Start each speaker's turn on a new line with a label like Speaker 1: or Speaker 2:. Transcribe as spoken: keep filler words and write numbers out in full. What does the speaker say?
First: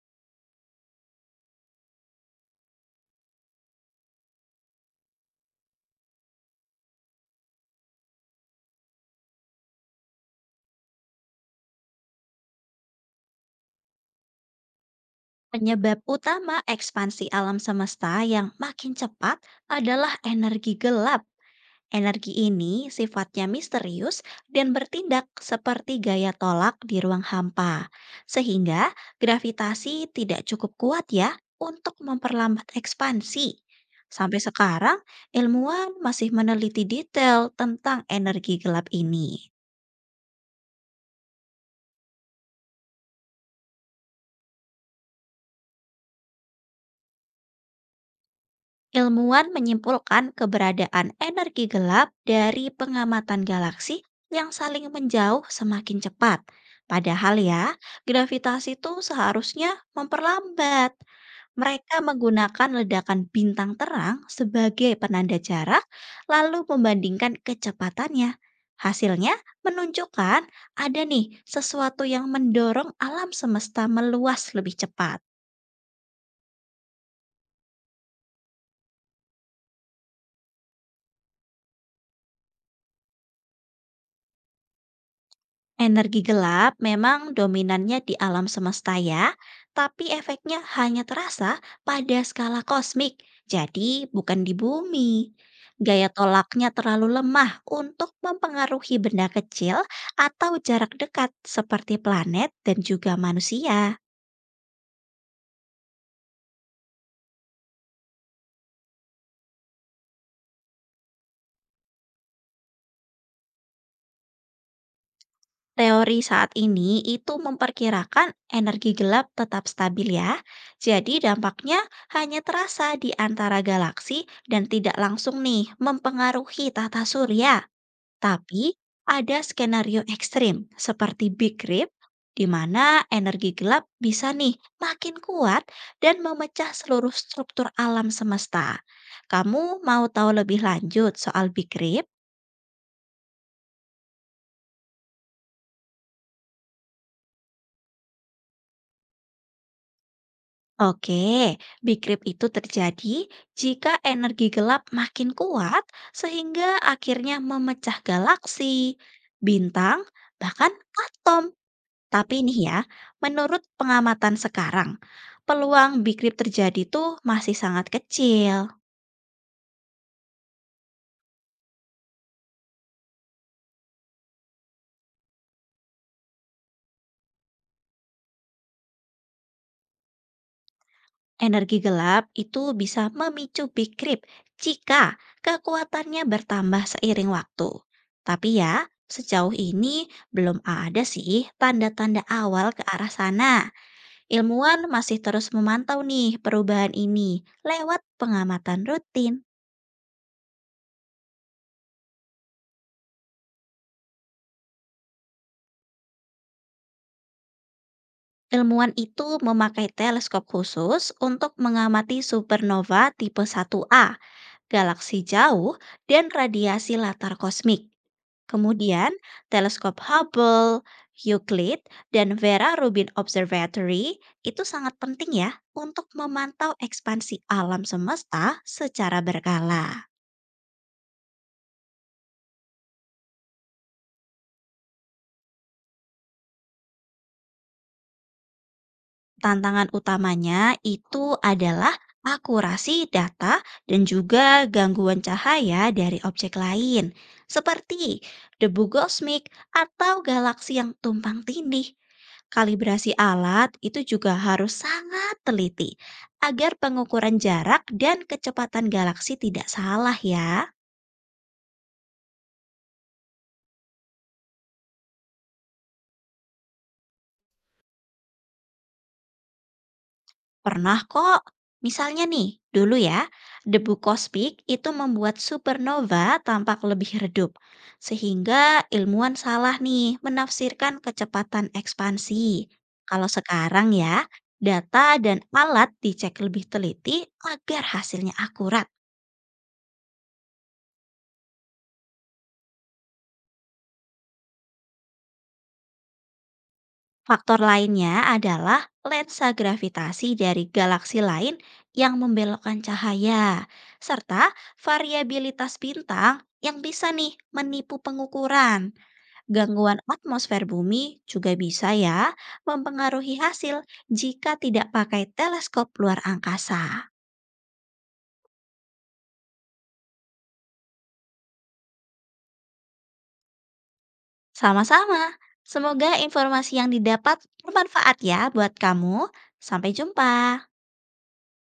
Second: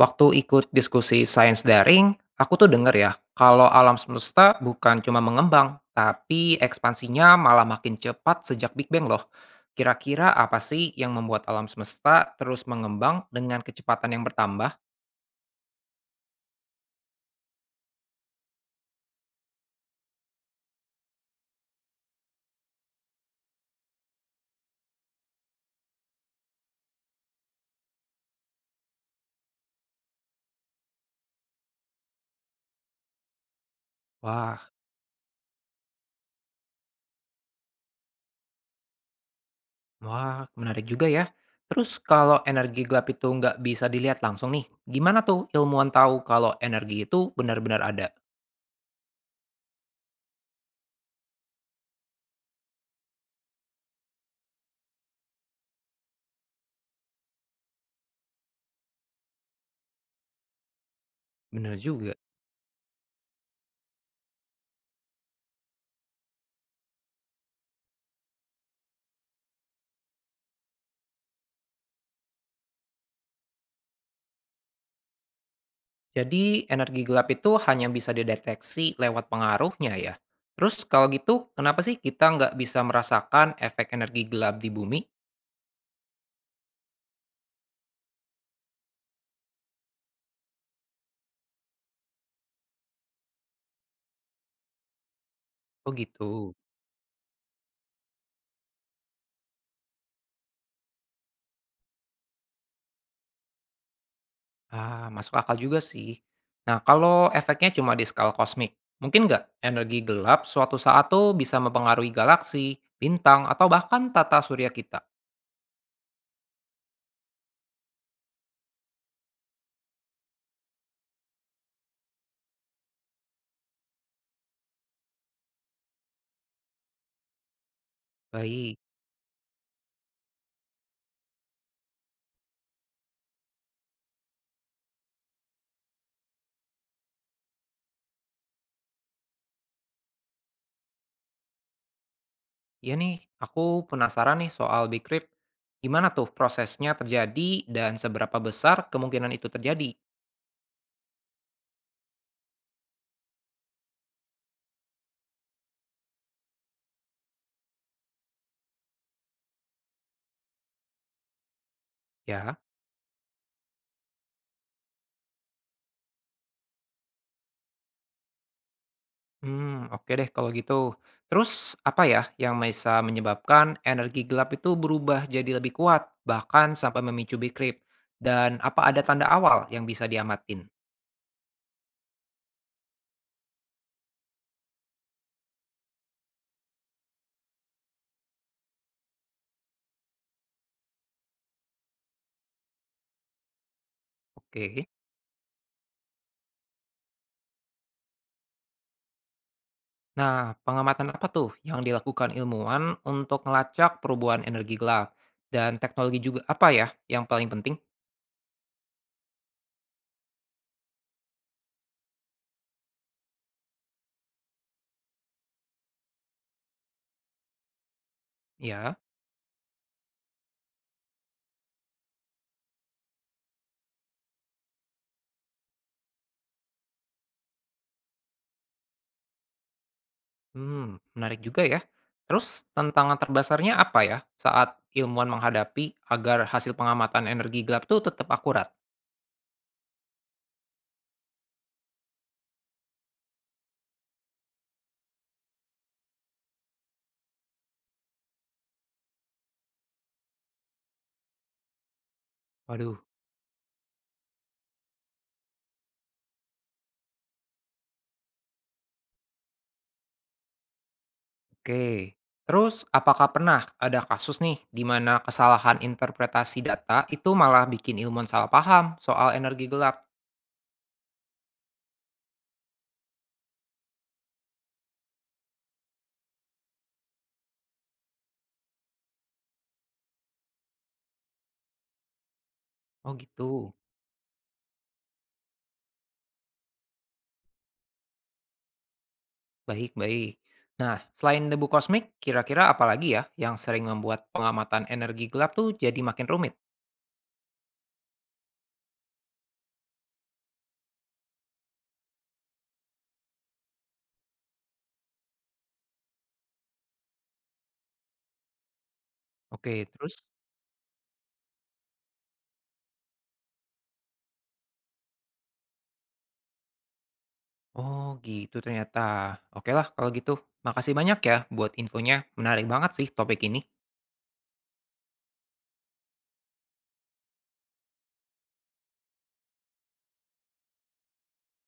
Speaker 1: Waktu ikut diskusi sains daring, aku tuh denger ya, kalau alam semesta bukan cuma mengembang, tapi ekspansinya malah makin cepat sejak Big Bang loh. Kira-kira apa sih yang membuat alam semesta terus mengembang dengan kecepatan yang bertambah?
Speaker 2: Penyebab utama ekspansi alam semesta yang makin cepat adalah energi gelap. Energi ini sifatnya misterius dan bertindak seperti gaya tolak di ruang hampa, sehingga gravitasi tidak cukup kuat ya untuk memperlambat ekspansi. Sampai
Speaker 1: Wah,
Speaker 2: sekarang, ilmuwan masih meneliti detail tentang energi gelap ini.
Speaker 1: wah menarik juga ya. Terus kalau energi gelap itu nggak bisa dilihat langsung nih, gimana tuh ilmuwan tahu kalau energi itu benar-benar ada?
Speaker 2: Ilmuwan menyimpulkan keberadaan energi gelap dari pengamatan galaksi yang saling menjauh semakin cepat. Padahal ya, gravitasi itu seharusnya memperlambat.
Speaker 1: Bener
Speaker 2: Mereka
Speaker 1: juga.
Speaker 2: menggunakan ledakan bintang terang sebagai penanda jarak, lalu membandingkan kecepatannya. Hasilnya menunjukkan ada nih sesuatu yang mendorong alam semesta meluas lebih cepat.
Speaker 1: Jadi energi gelap itu hanya bisa dideteksi lewat pengaruhnya ya. Terus kalau gitu, kenapa sih kita nggak bisa merasakan efek energi gelap di bumi?
Speaker 2: Energi gelap memang dominannya di alam semesta ya, tapi efeknya hanya terasa pada skala kosmik, jadi bukan di bumi.
Speaker 1: Oh
Speaker 2: Gaya
Speaker 1: gitu.
Speaker 2: tolaknya terlalu lemah untuk mempengaruhi benda kecil atau jarak dekat seperti planet dan juga manusia.
Speaker 1: Ah, masuk akal juga sih. Nah, kalau efeknya cuma di skala kosmik, mungkin nggak energi gelap suatu saat tuh bisa mempengaruhi galaksi, bintang, atau bahkan tata surya kita?
Speaker 2: Teori saat ini itu memperkirakan energi gelap tetap stabil ya. Jadi dampaknya hanya terasa di antara galaksi dan tidak langsung nih mempengaruhi tata surya. Tapi
Speaker 1: Baik.
Speaker 2: ada skenario ekstrim seperti Big Rip di mana energi gelap bisa nih makin kuat dan memecah seluruh struktur alam semesta. Kamu mau tahu lebih lanjut soal Big Rip?
Speaker 1: Ya nih, aku penasaran nih soal Big Rip. Gimana tuh prosesnya terjadi dan seberapa besar kemungkinan itu terjadi?
Speaker 2: Oke, Big Rip itu terjadi jika energi gelap makin kuat sehingga akhirnya memecah galaksi, bintang, bahkan atom. Tapi
Speaker 1: Ya.
Speaker 2: nih ya, menurut pengamatan sekarang, peluang Big Rip terjadi tuh masih sangat kecil.
Speaker 1: Hmm, oke deh kalau gitu. Terus apa ya yang bisa menyebabkan energi gelap itu berubah jadi lebih kuat, bahkan sampai memicu Big Rip? Dan apa ada tanda awal yang bisa diamatin?
Speaker 2: Energi gelap itu bisa memicu Big Rip jika kekuatannya bertambah seiring waktu. Tapi ya, sejauh ini belum ada sih tanda-tanda awal ke arah sana. Ilmuwan
Speaker 1: Oke.
Speaker 2: masih terus memantau nih perubahan ini lewat pengamatan rutin.
Speaker 1: Nah, pengamatan apa tuh yang dilakukan ilmuwan untuk melacak perubahan energi gelap? Dan teknologi juga apa ya yang paling penting?
Speaker 2: Ilmuwan itu memakai teleskop khusus untuk mengamati supernova tipe satu A, galaksi jauh, dan radiasi latar kosmik.
Speaker 1: Ya,
Speaker 2: Kemudian, teleskop Hubble, Euclid, dan Vera Rubin Observatory itu sangat penting ya untuk memantau ekspansi alam semesta secara berkala.
Speaker 1: hmm, menarik juga ya. Terus tantangan terbesarnya apa ya saat ilmuwan menghadapi agar hasil pengamatan energi gelap tuh tetap akurat?
Speaker 2: Tantangan utamanya itu adalah akurasi data dan juga gangguan cahaya dari objek lain, seperti debu kosmik atau galaksi yang tumpang tindih.
Speaker 1: Waduh.
Speaker 2: Kalibrasi alat itu juga harus sangat teliti agar pengukuran jarak dan kecepatan galaksi tidak salah ya.
Speaker 1: Oke. Terus apakah pernah ada kasus nih di mana kesalahan interpretasi data itu malah bikin ilmuwan salah paham soal energi gelap?
Speaker 2: Pernah kok. Misalnya nih, dulu ya, debu kosmik itu membuat supernova tampak lebih redup, sehingga ilmuwan salah nih menafsirkan kecepatan ekspansi.
Speaker 1: Oh
Speaker 2: Kalau
Speaker 1: gitu.
Speaker 2: sekarang ya, data dan alat dicek lebih teliti agar hasilnya akurat.
Speaker 1: Baik, baik. Nah, selain debu kosmik, kira-kira apa lagi ya yang sering membuat pengamatan energi gelap tuh jadi makin rumit?
Speaker 2: Faktor lainnya adalah lensa gravitasi dari galaksi lain yang membelokkan cahaya, serta variabilitas bintang yang bisa nih menipu pengukuran.
Speaker 1: Oke,
Speaker 2: Gangguan
Speaker 1: terus?
Speaker 2: atmosfer bumi juga bisa ya mempengaruhi hasil jika tidak pakai teleskop luar angkasa.
Speaker 1: Oh gitu ternyata. Oke lah kalau gitu. Makasih banyak ya buat infonya. Menarik banget sih topik ini.
Speaker 2: Sama-sama, semoga informasi yang didapat bermanfaat ya buat kamu. Sampai jumpa.